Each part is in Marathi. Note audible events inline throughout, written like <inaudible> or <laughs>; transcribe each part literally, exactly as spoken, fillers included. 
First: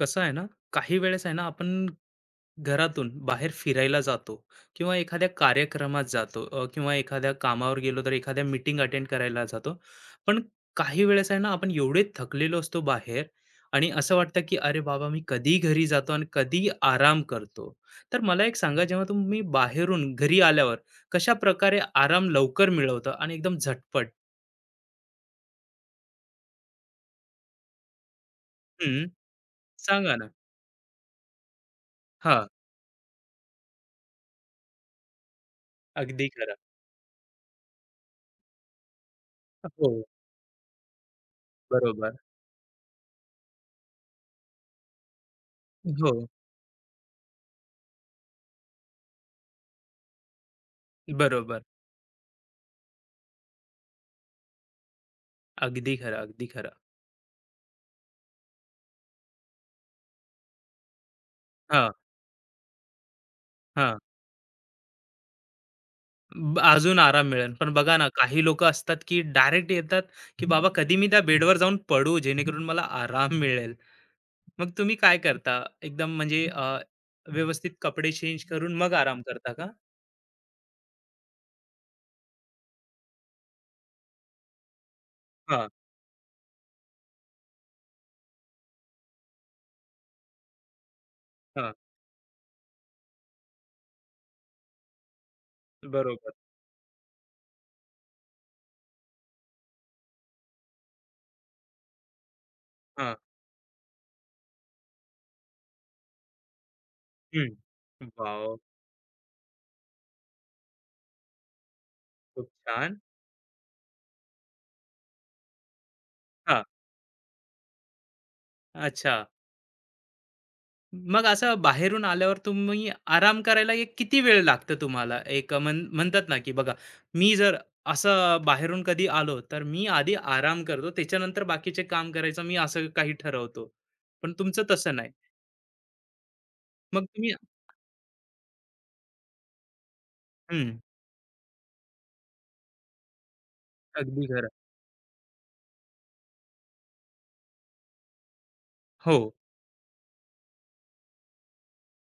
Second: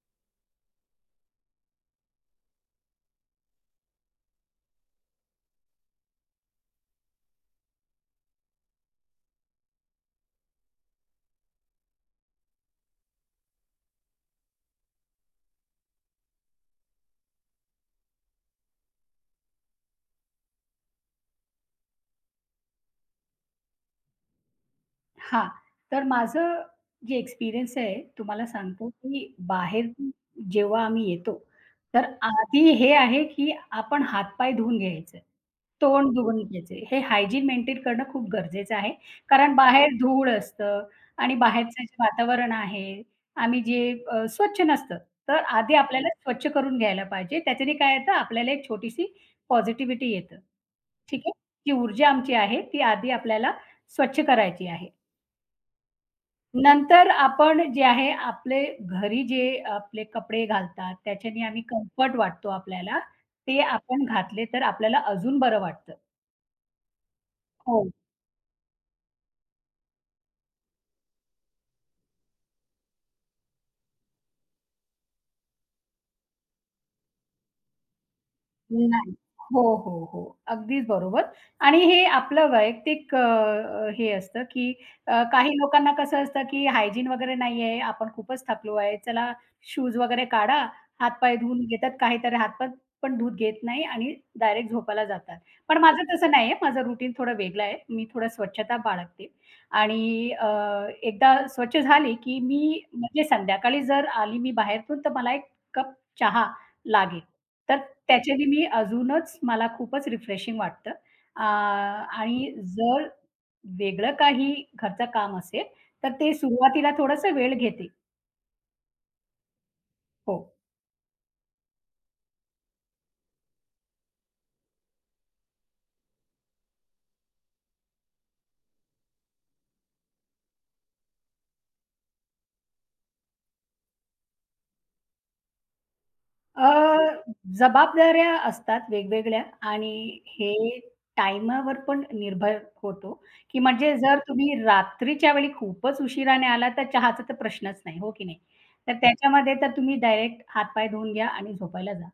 कसं आहे ना? काही वेळेस आहे ना आपण घरातून बाहेर फिरायला जातो, किंवा एखाद्या कार्यक्रमात जातो, अ, किंवा एखाद्या कामावर गेलो तर एखाद्या मीटिंग अटेंड करायला जातो. पण काही वेळेस आहे ना आपण एवढे थकलेलो असतो बाहेर, आणि असं वाटतं की अरे बाबा मी कधी घरी जातो आणि कधी आराम करतो. तर मला एक सांगा, जेव्हा तुम्ही बाहेरून घरी आल्यावर कशा प्रकारे आराम लवकर मिळवता आणि एकदम झटपट? हां. तर माझं जे एक्सपिरियन्स आहे तुम्हाला सांगतो, हम्म, की बाहेर सांगा ना. जेव्हा आम्ही येतो, तर हा. आधी हे आहे, की आपण हात-पाय धुवून घ्यायचं, तोंड अगदी धुवून खरं. घ्यायचं. हे हायजीन मेंटेन करणं खूप गरजेचं आहे. कारण हो. बाहेर धूळ असतं आणि बाहेरचं जे बरोबर. वातावरण आहे, आम्ही जे अ, स्वच्छ नसतं. तर आधी आपल्याला हो. स्वच्छ करून घ्यायला पाहिजे. त्याच्याने काय येतं आपल्याला एक छोटीशी पॉझिटिव्हिटी येतं. ठीक आहे? बरोबर. जी ऊर्जा आमची आहे, ती आधी आपल्याला स्वच्छ करायची आहे. अगदी खरं, अगदी खरं. नंतर आपण जे आहे आपले घरी जे आपले कपडे घालतात, त्याच्याने आम्ही हां. कम्फर्ट वाटतो आपल्याला, ते हां. आपण घातले तर आपल्याला अजून बरं वाटतं. ब अजून आराम मिळेल. पण हो. बघा ना, काही लोकं असतात, की डायरेक्ट येतात, की "बाबा कधी मी त्या बेडवर जाऊन पडू, जेणेकरून मला आराम मिळेल." मग तुम्ही काय करता? एकदम म्हणजे अ, व्यवस्थित कपडे चेंज करून मग नाही. आराम करता हो, का? हो, हो. अगदीच बरोबर आणि हे आपलं वैयक्तिक अ, अ, हे असतं, की अ, काही हां. लोकांना कसं असतं, की हायजीन वगैरे नाही आहे, आपण खूपच थकलो आहे, चला शूज वगैरे काढा, हात-पाय धुवून हां. घेतात, काहीतरी हात-पाय पण धूत घेत नाही आणि डायरेक्ट झोपायला जातात. पण माझं तसं बरोबर. नाही, माझं रुटीन थोडं वेगळं आहे. मी थोडं स्वच्छता बाळगते आणि अ, एकदा स्वच्छ झाली, की मी हां. म्हणजे संध्याकाळी जर आली मी बाहेरून, तर मला एक कप चहा लागेल. हं. तर त्याच्याने वॉव! मी अजूनच मला खूपच रिफ्रेशिंग वाटतं. अ, खूप आणि छान. जर वेगळं काही घरचं काम असेल, तर ते हां. सुरुवातीला थोडंसं वेळ घेते. अच्छा. हो. मग असं बाहेरून आल्यावर तुम्ही आराम करायला एक किती वेळ लागतं तुम्हाला? एक म्हण म्हणतात ना, की बघा, मी जर असं बाहेरून कधी आलो, तर मी आधी आराम करतो, त्याच्यानंतर बाकीचे काम करायचं मी असं काही ठरवतो. पण तुमचं तसं नाही. अ, मग तुम्ही? जबाबदाऱ्या असतात वेगवेगळ्या आणि हं. हे टाईमावर पण निर्भर होतो, की म्हणजे जर अगदी खरं. तुम्ही रात्रीच्या वेळी खूपच उशिराने आला तर चहाचा तर प्रश्नच नाही, हो की नाही? तर हो, त्याच्यामध्ये तर तुम्ही डायरेक्ट हातपाय धुवून घ्या आणि झोपायला जा.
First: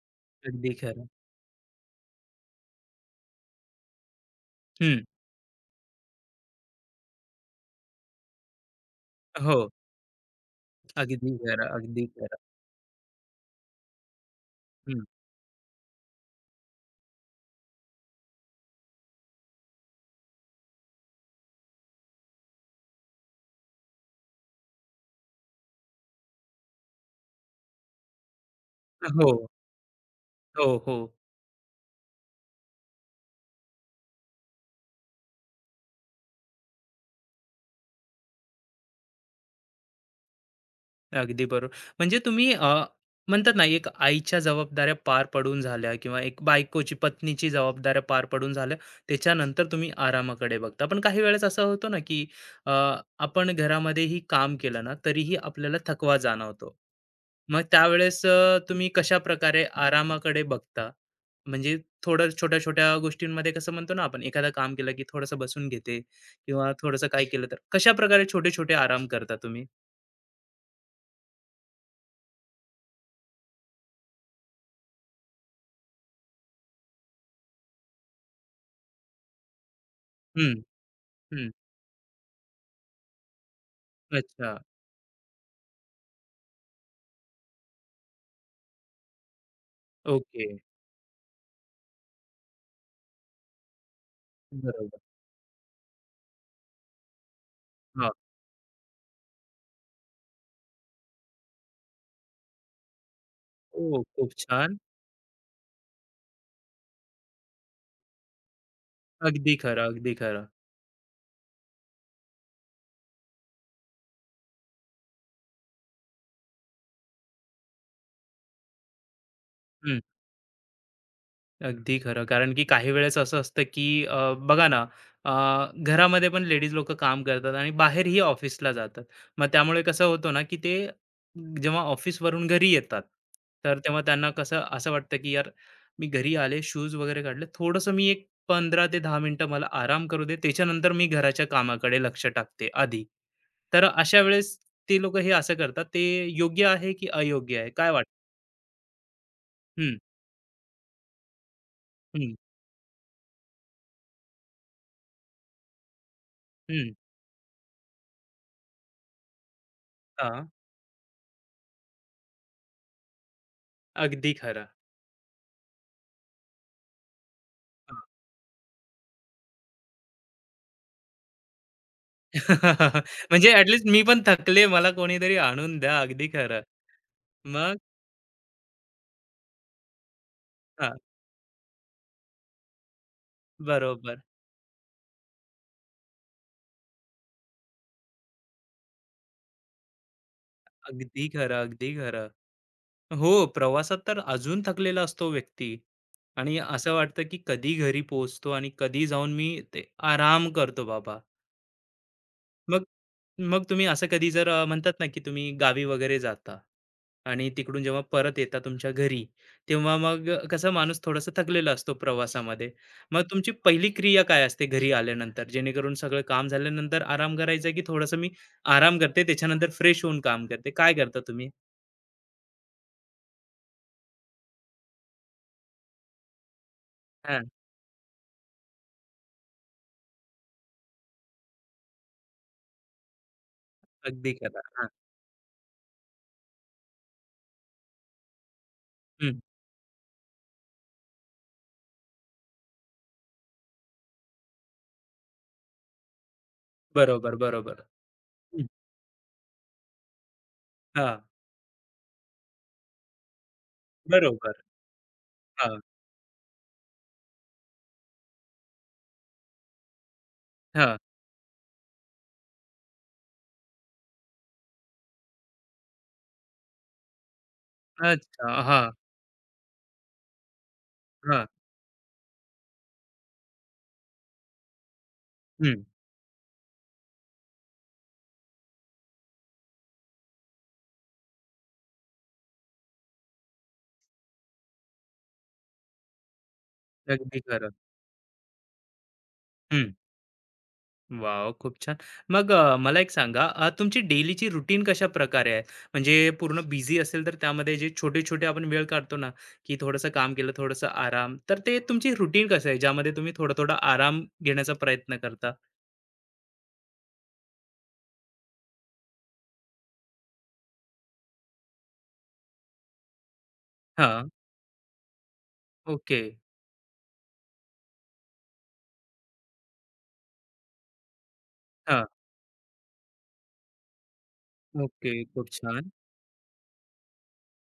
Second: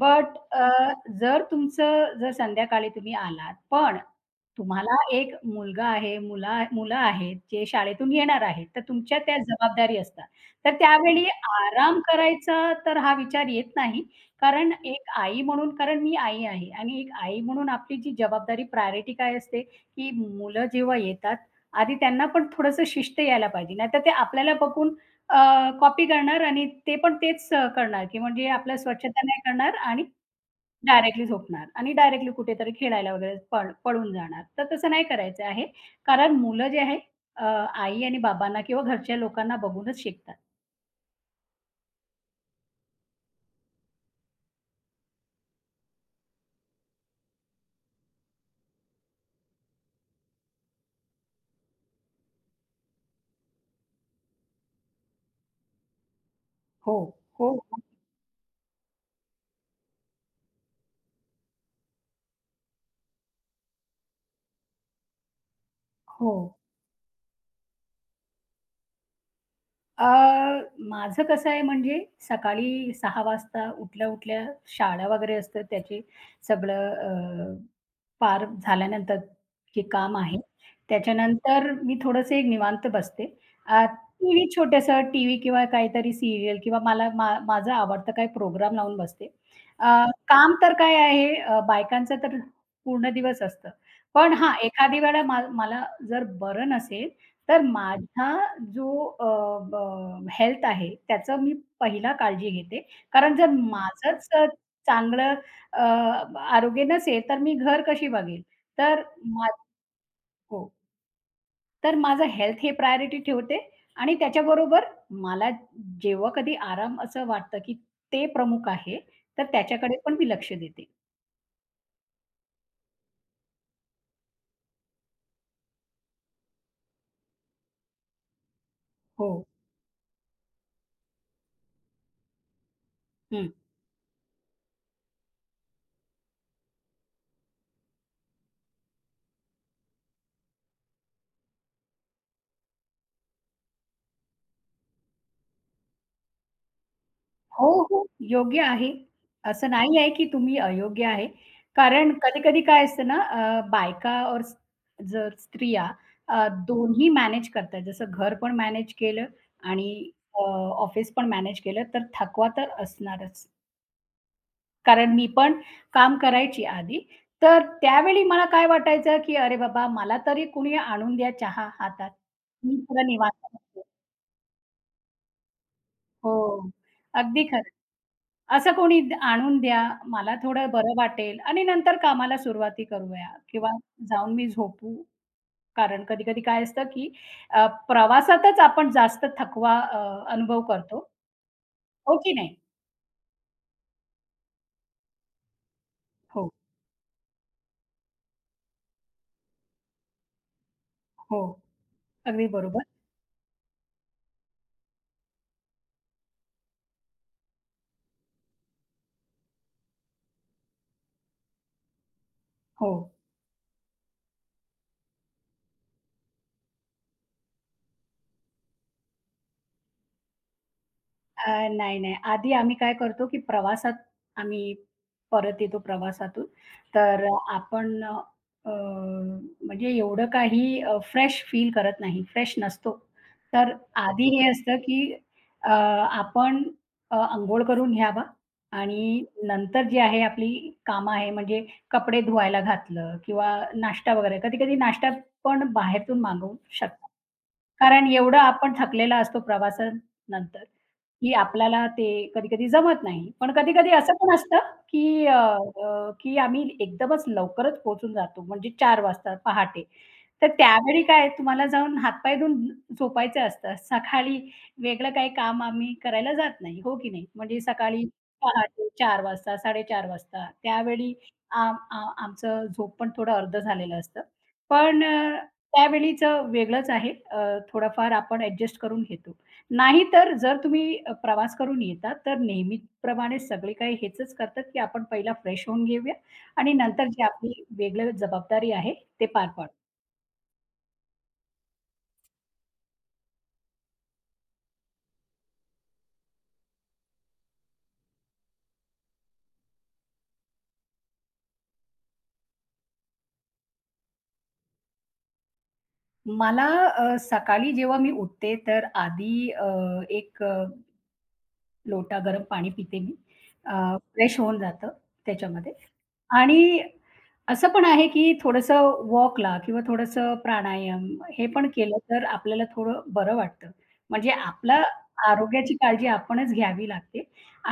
बट अ, अगदी खरं. जर तुमचं जर संध्याकाळी तुम्ही आलात, पण तुम्हाला हं, एक मुलगा आहे, मुला मुलं आहेत जे शाळेतून येणार आहेत, तर तुमच्या त्या हो. जबाबदारी असतात. तर त्यावेळी अगदी खरं, आराम अगदी खरं. करायचा तर हा विचार येत नाही. कारण हं, एक आई म्हणून, कारण मी आई आहे आणि एक आई म्हणून आपली जी जबाबदारी प्रायोरिटी काय असते, की मुलं जेव्हा येतात, आधी त्यांना पण थोडंसं शिस्त यायला पाहिजे. नाहीतर ते आपल्याला बघून कॉपी करणार आणि ते पण तेच अ, करणार, की म्हणजे आपल्या स्वच्छता नाही हो, करणार आणि हो, हो. डायरेक्टली झोपणार आणि डायरेक्टली कुठेतरी खेळायला वगैरे पळ पळून जाणार. तर तसं नाही करायचं आहे. कारण मुलं जे आहे अ, आई आणि बाबांना किंवा घरच्या लोकांना बघूनच शिकतात. अगदी बरोबर. म्हणजे तुम्ही अ, म्हणतात ना, एक आईच्या जबाबदाऱ्या पार पडून झाल्या किंवा एक बायकोची, पत्नीची जबाबदाऱ्या पार पडून झाल्या, त्याच्यानंतर तुम्ही आरामाकडे बघता. पण काही वेळेस असं होतं ना, की अ, आपण घरामध्येही काम केलं ना, तरीही आपल्याला थकवा जाणवतो. हो, हो, मग त्यावेळेस अ, तुम्ही कशाप्रकारे आरामाकडे बघता? म्हणजे थोडं छोट्या-छोट्या गोष्टींमध्ये कसं म्हणतो ना आपण, एखादं काम केलं की थोडंसं बसून घेते, हो. किंवा थोडंसं काय केलं तर कशाप्रकारे छोटे-छोटे आराम करता तुम्ही? अ, माझं कसं आहे म्हणजे सकाळी सहा वाजता उठल्या-उठल्या शाळा वगैरे असतं, त्याचे सगळं अ, पार झाल्यानंतर जे काम आहे, हं. त्याच्यानंतर मी थोडंसं एक निवांत बसते. अ, टीव्ही, अच्छा. छोटंसं टीव्ही किंवा काहीतरी सीरियल किंवा मला मा माझं आवडतं काही प्रोग्राम लावून बसते. अ, ओके. काम तर काय आहे, अ, बायकांचं तर पूर्ण दिवस असतं. पण हां, बरोबर. एखादी वेळा मा मला जर बरं नसेल, तर हां. माझा जो हेल्थ आहे, त्याचं मी पहिला काळजी घेते. कारण जर ओह! माझंच खूप अ, छान. चांगलं अ, आरोग्य नसेल, तर मी घर कशी बघेल? तर मा अगदी खरं, अगदी खरं. हो. तर माझं हेल्थ हे प्रायोरिटी ठेवते आणि त्याच्याबरोबर मला जेव्हा कधी आराम असं वाटतं, की ते प्रमुख आहे, तर त्याच्याकडे पण मी लक्ष देते. अगदी खरं. कारण की काही वेळेस असं असतं की अ, बघा ना, अ, घरामध्ये पण लेडीज लोकं काम करतात आणि बाहेरही ऑफिसला जातात. हो. मग त्यामुळे कसं होतं ना, की ते जेव्हा ऑफिसवरून घरी येतात, हं. तर तेव्हा त्यांना कसं असं वाटतं की यार, मी घरी आले, शूज वगैरे काढले, थोडंसं मी एक पंधरा ते दहा मिनिटं मला आराम करू दे, त्याच्यानंतर मी घराच्या कामाकडे लक्ष टाकते आधी. तर अशा वेळेस ते लोकं हे असं करतात. ते योग्य आहे की अयोग्य आहे? हो, काय वाटतं? हो. योग्य आहे. असं हं. नाही आहे, की तुम्ही अयोग्य आहे. कारण हं. कधी-कधी काय असतं ना, अ, बायका और जर स्त्रिया अ, हं. दोन्ही मॅनेज करतात. जसं घर पण मॅनेज केलं आणि अ, हां, ऑफिस पण मॅनेज केलं, तर थकवा तर असणारच. अगदी खरं. कारण मी पण काम करायची आधी. तर त्यावेळी मला काय वाटायचं, की "अरे बाबा, मला तरी कुणी आणून द्या चहा हातात. मी थोडं <laughs> निवांत म्हणजे ॲट बसते." मी पण थकले, मला कोणीतरी आणून द्या. अगदी खरं. हो. अगदी खरं. मग. असं कोणी द आणून द्या, मला थोडं बरं हां. वाटेल आणि नंतर कामाला सुरुवाती करूया किंवा बरोबर. जाऊन मी झोपू. कारण कधी-कधी काय असतं, की अ, प्रवासातच आपण जास्त थकवा अ, अनुभव करतो. अगदी खरं, अगदी हो खरं. की नाही? हो, प्रवासात तर अजून थकलेला असतो व्यक्ती. हो, आणि असं वाटतं, की कधी घरी पोहोचतो आणि कधी जाऊन मी ते आराम करतो बाबा. हो. अगदी बरोबर. मग, मग तुम्ही असं कधी जर अ, म्हणतात ना, की तुम्ही गावी वगैरे जाता आणि तिकडून जेव्हा परत येता तुमच्या घरी, तेव्हा मग कसा माणूस थोडासा थकलेला असतो प्रवासामध्ये. हो. मग तुमची पहिली क्रिया काय असते घरी आल्यानंतर? जेणेकरून सगळं काम झाल्यानंतर आराम करायचा की थोडंसं मी आराम करते, त्याच्यानंतर फ्रेश होऊन काम करते. काय करता तुम्ही? अ, नाही, नाही. आधी आम्ही काय करतो, की प्रवासात आम्ही परत येतो प्रवासातून. तर अ, हां, आपण अ, अ, म्हणजे एवढं काही फ्रेश फील करत नाही, फ्रेश नसतो. तर आधी अगदी हे खरं. असतं, हां. की अ, आपण अ, अंघोळ करून घ्यावा आणि हं. नंतर जी आहे आपली कामं आहे, म्हणजे कपडे धुवायला घातलं किंवा नाश्ता वगैरे. कधी-कधी नाश्ता पण बाहेरून मागवू शकतो. बरोबर, बरोबर. कारण एवढं हं. आपण थकलेला असतो प्रवासानंतर. हां. की आपल्याला ते कधी-कधी जमत नाही. पण कधी-कधी असं पण बरोबर. असतं, की अ, हां. अ, की आम्ही एकदमच लवकरच पोहोचून जातो. म्हणजे चार वाजता पहाटे. तर हां. त्यावेळी काय तुम्हाला जाऊन हातपाय धुवून झोपायचं असतं. सकाळी वेगळं काही काम आम्ही करायला जात नाही, हो की नाही? म्हणजे सकाळी अच्छा. पहाटे हां. चार वाजता, साडेचार वाजता त्यावेळी हां. आम आ आमचं झोप पण थोडं अर्धं झालेलं असतं. पण अ, हं. त्यावेळीचं वेगळंच आहे. अ, थोडंफार आपण ॲडजस्ट करून घेतो. नाहीतर जर तुम्ही अ, प्रवास करून येता, तर नेहमीप्रमाणे सगळे काही हेचच करतात, की आपण पहिला फ्रेश होऊन घेऊया आणि नंतर जी अगदी आपली खरं. वेगळी जबाबदारी आहे, ते पार पाडू. हं. वॉव! खूप छान. मग अ, मला एक सांगा, अ, तुमची डेलीची रुटीन कशा प्रकारे आहे? म्हणजे पूर्ण बिझी असेल, तर त्यामध्ये जे छोटे-छोटे आपण वेळ काढतो ना, की थोडंसं काम केलं, थोडंसं आराम, तर ते तुमची रुटीन कसं आहे, ज्यामध्ये तुम्ही थोडा-थोडा आराम घेण्याचा प्रयत्न करता? मला अ, सकाळी जेव्हा मी उठते, तर आधी अ, एक अ, लोटा गरम पाणी पिते मी. अ, हां. फ्रेश होऊन जातं त्याच्यामध्ये. ओके. आणि असं पण आहे, की थोडंसं वॉकला किंवा थोडंसं प्राणायाम हे पण केलं हां. तर आपल्याला थोडं बरं वाटतं. म्हणजे आपला ओके. खूप आरोग्याची छान. काळजी आपणच घ्यावी लागते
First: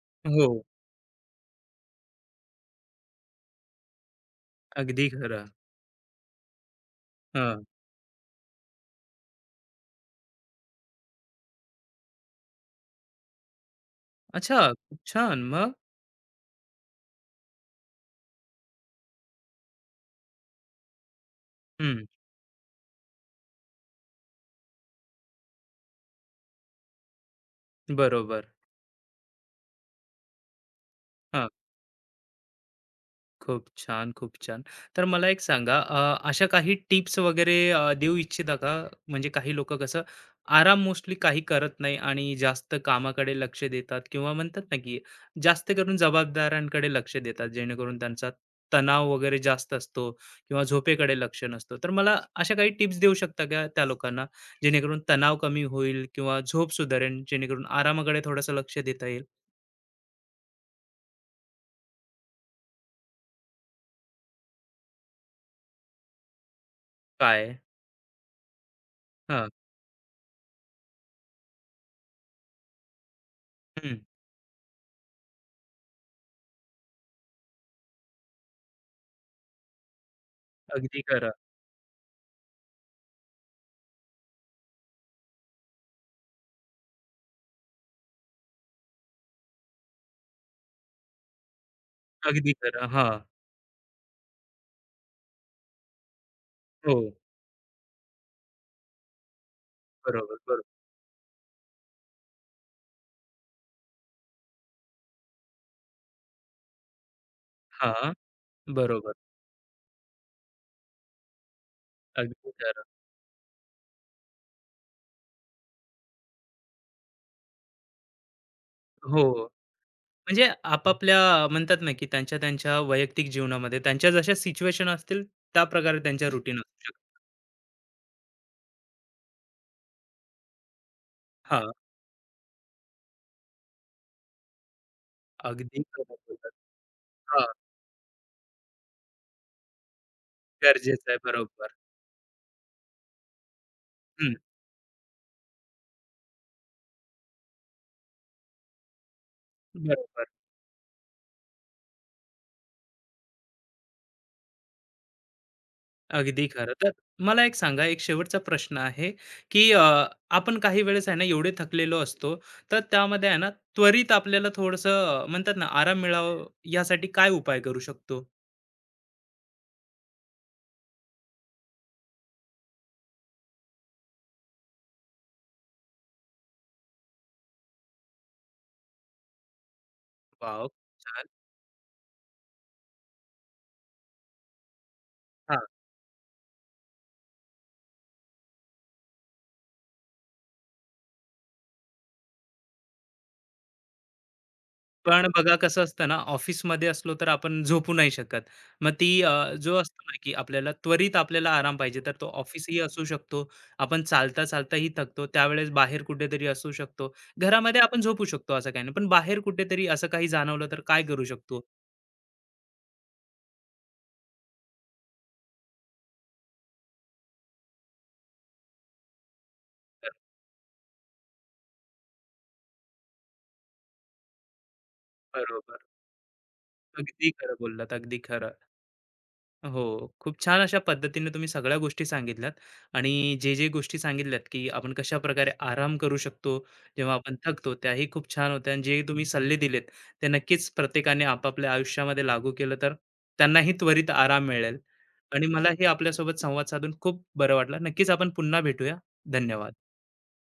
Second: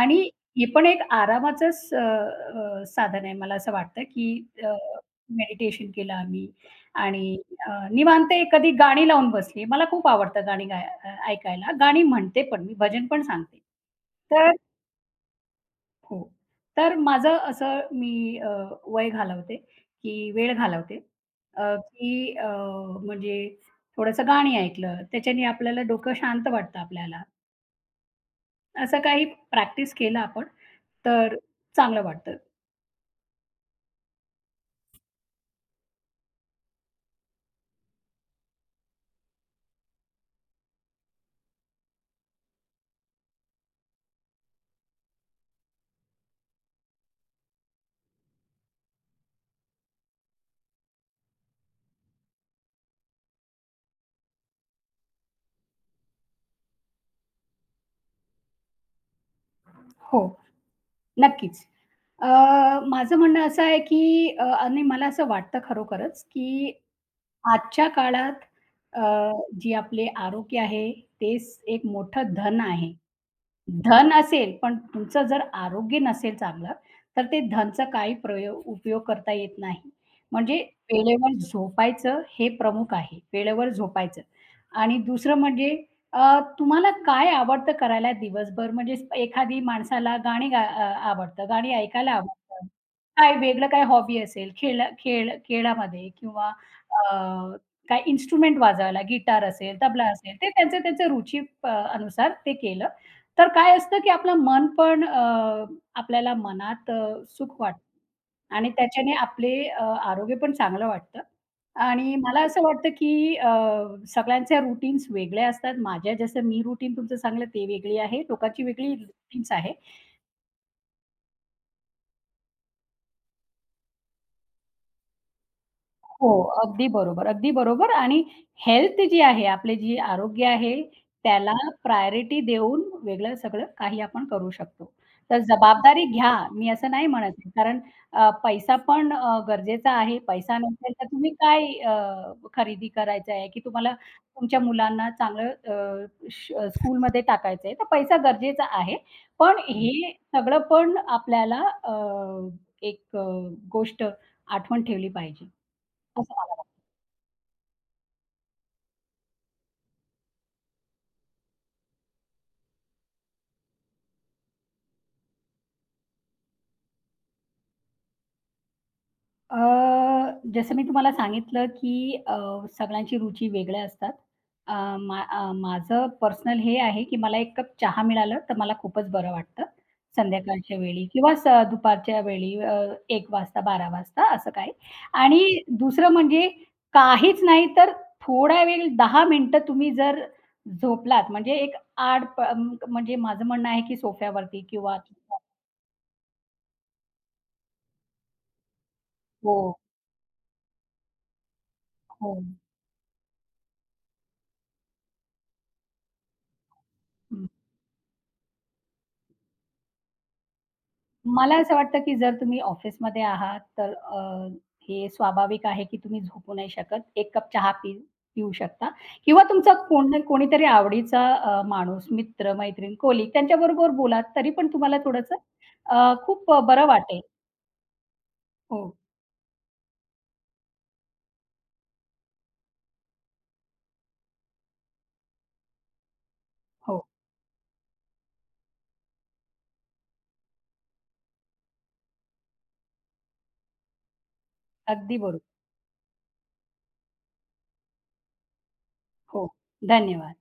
आणि हो. हे पण एक आरामाचंच अ, अ, साधन आहे, मला असं वाटतं, की अगदी खरं. मेडिटेशन केलं आम्ही आणि हां. अ, निवांत एखादी गाणी लावून बसली. मला खूप आवडतं गाणी गाय अ, ऐकायला. गाणी म्हणते पण मी, भजन पण सांगते. तर अच्छा, खूप छान. मग? हो. तर माझं असं मी अ, वय घालवते, की वेळ घालवते, अ, हं. की अ, म्हणजे थोडंसं गाणी ऐकलं, त्याच्याने आपल्याला डोकं शांत वाटतं आपल्याला. बरोबर. असं काही प्रॅक्टिस केलं आपण, तर चांगलं वाटतं. खूप छान, खूप छान. तर मला एक सांगा, अ, अशा काही टिप्स वगैरे अ, देऊ इच्छिता का? म्हणजे काही लोकं कसं आराम मोस्टली काही करत नाही आणि जास्त कामाकडे लक्ष देतात, किंवा म्हणतात ना, की जास्त करून जबाबदाऱ्यांकडे लक्ष देतात, जेणेकरून त्यांचा तणाव वगैरे जास्त असतो किंवा झोपेकडे लक्ष नसतं. तर मला अशा काही टिप्स देऊ शकता का त्या लोकांना, जेणेकरून तणाव कमी होईल किंवा झोप सुधारेल, जेणेकरून आरामाकडे थोडंसं लक्ष देता येईल? हो, नक्कीच. अ, माझं म्हणणं असं आहे, की अ, आणि मला असं वाटतं खरोखरच, की काय? आजच्या काळात अ, हां. जी आपले आरोग्य आहे, तेच एक मोठं धन आहे. हं. धन असेल, पण तुमचं जर आरोग्य नसेल चांगलं, तर ते धनचा काही प्रयोग उपयोग करता येत नाही. म्हणजे अगदी खरं, वेळेवर झोपायचं हे प्रमुख आहे. वेळेवर झोपायचं आणि दुसरं म्हणजे अ, तुम्हाला काय आवडतं करायला दिवसभर? म्हणजे एखादी माणसाला गाणी गा अ, आवडतं, गाणी ऐकायला अगदी आवडतं. खरं. हां. काय वेगळं, काय हॉबी असेल, खेळ खेळ खेळामध्ये किंवा हो, अ, काय इन्स्ट्रुमेंट वाजवायला, गिटार असेल, तबला असेल, बरोबर, ते बरोबर. त्यांचं त्यांचं रुची अ, अनुसार ते केलं तर काय असतं, की आपलं मन पण अ, आपल्याला मनात अ, सुख वाटतं हां, आणि त्याच्याने बरोबर. आपले अ, आरोग्य पण चांगलं वाटतं आणि मला अगदी असं खरं. वाटतं, की अ, सगळ्यांच्या रूटीन्स वेगळ्या असतात. माझ्या जसं मी रूटीन तुमचं सांगितलं ते वेगळी आहे. लोकांची वेगळी हो, रूटीन्स आहे. म्हणजे आपापल्या म्हणतात ना, की त्यांच्या त्यांच्या वैयक्तिक जीवनामध्ये त्यांच्या जशा सिच्युएशन असतील त्या प्रकारे त्यांच्या हो, रुटीन असू अगदी शकतात. बरोबर, अगदी बरोबर आणि हेल्थ जी आहे, आपले जी आरोग्य आहे, त्याला हां, प्रायोरिटी देऊन वेगळं सगळं काही आपण करू शकतो. तर अगदी जबाबदारी खरं घ्या, बोललात. मी असं नाही म्हणत हां, आहे. कारण अ, पैसा पण अ, गरजेचा आहे. पैसा नसेल तर गरजेचं आहे. तुम्ही बरोबर. काय अ, खरेदी करायचं आहे, की तुम्हाला हं. तुमच्या मुलांना चांगलं स्कूलमध्ये टाकायचं आहे, तर पैसा गरजेचा आहे. पण हे बरोबर. सगळं पण आपल्याला अ, एक अ, गोष्ट आठवण ठेवली पाहिजे. असं अगदी मला वाटतं. खरं. तर मला एक सांगा, एक शेवटचा प्रश्न आहे, की अ, आपण काही वेळेस आहे ना, एवढे थकलेलो असतो, तर त्यामध्ये आहे ना, त्वरित आपल्याला थोडंसं म्हणतात ना, आराम मिळावा यासाठी काय उपाय करू शकतो? अ, जसं मी तुम्हाला सांगितलं, की अ, सगळ्यांची रुची वेगळ्या असतात. अ, मा अ, माझं पर्सनल हे आहे, की मला एक कप चहा मिळालं, तर मला खूपच बरं वाटतं. वॉव! संध्याकाळच्या वेळी छान. किंवा स दुपारच्या वेळी, अ, एक वाजता, बारा वाजता असं काही. आणि दुसरं म्हणजे काहीच नाही तर थोडा वेळ दहा मिनिटं तुम्ही जर झोपलात, म्हणजे एक आड प म्हणजे माझं म्हणणं आहे, की सोफ्यावरती किंवा पण बघा कसं असतं ना, ऑफिसमध्ये असलो तर आपण झोपू नाही शकत. मग ती अ, जो हो, असतो ना, की आपल्याला त्वरित आपल्याला आराम पाहिजे, तर तो हो. ऑफिसही असू शकतो. आपण चालता-चालताही थकतो. त्यावेळेस बाहेर कुठेतरी असू शकतो. घरामध्ये आपण झोपू शकतो असं काही नाही. पण बाहेर कुठेतरी असं काही जाणवलं तर काय करू मला शकतो? असं वाटतं, की जर तुम्ही ऑफिसमध्ये आहात, तर अ, हे स्वाभाविक आहे, की तुम्ही झोपू नाही शकत. एक कप चहा पी पिऊ शकता किंवा तुमचा तर. कोण कोणीतरी आवडीचा अ, माणूस, मित्र, मैत्रीण, कोलीग त्यांच्याबरोबर बोला, तरी पण तुम्हाला थोडंसं बरोबर. अ, खूप बरं वाटेल. अगदी खरं बोललात. अगदी खरं. हो, हो. खूप छान अशा पद्धतीने तुम्ही सगळ्या गोष्टी सांगितल्यात, आणि जे, जे गोष्टी सांगितल्यात, की आपण कशाप्रकारे आराम करू शकतो हो. जेव्हा आपण थकतो, त्याही खूप छान होत्या, आणि जे तुम्ही सल्ले दिलेत, ते नक्कीच प्रत्येकाने आपापल्या आयुष्यामध्ये लागू केलं तर त्यांनाही त्वरित आराम मिळेल, अगदी आणि बरोबर. मलाही आपल्यासोबत संवाद साधून खूप बरं वाटलं. नक्कीच आपण पुन्हा भेटूया. हो. धन्यवाद. धन्यवाद.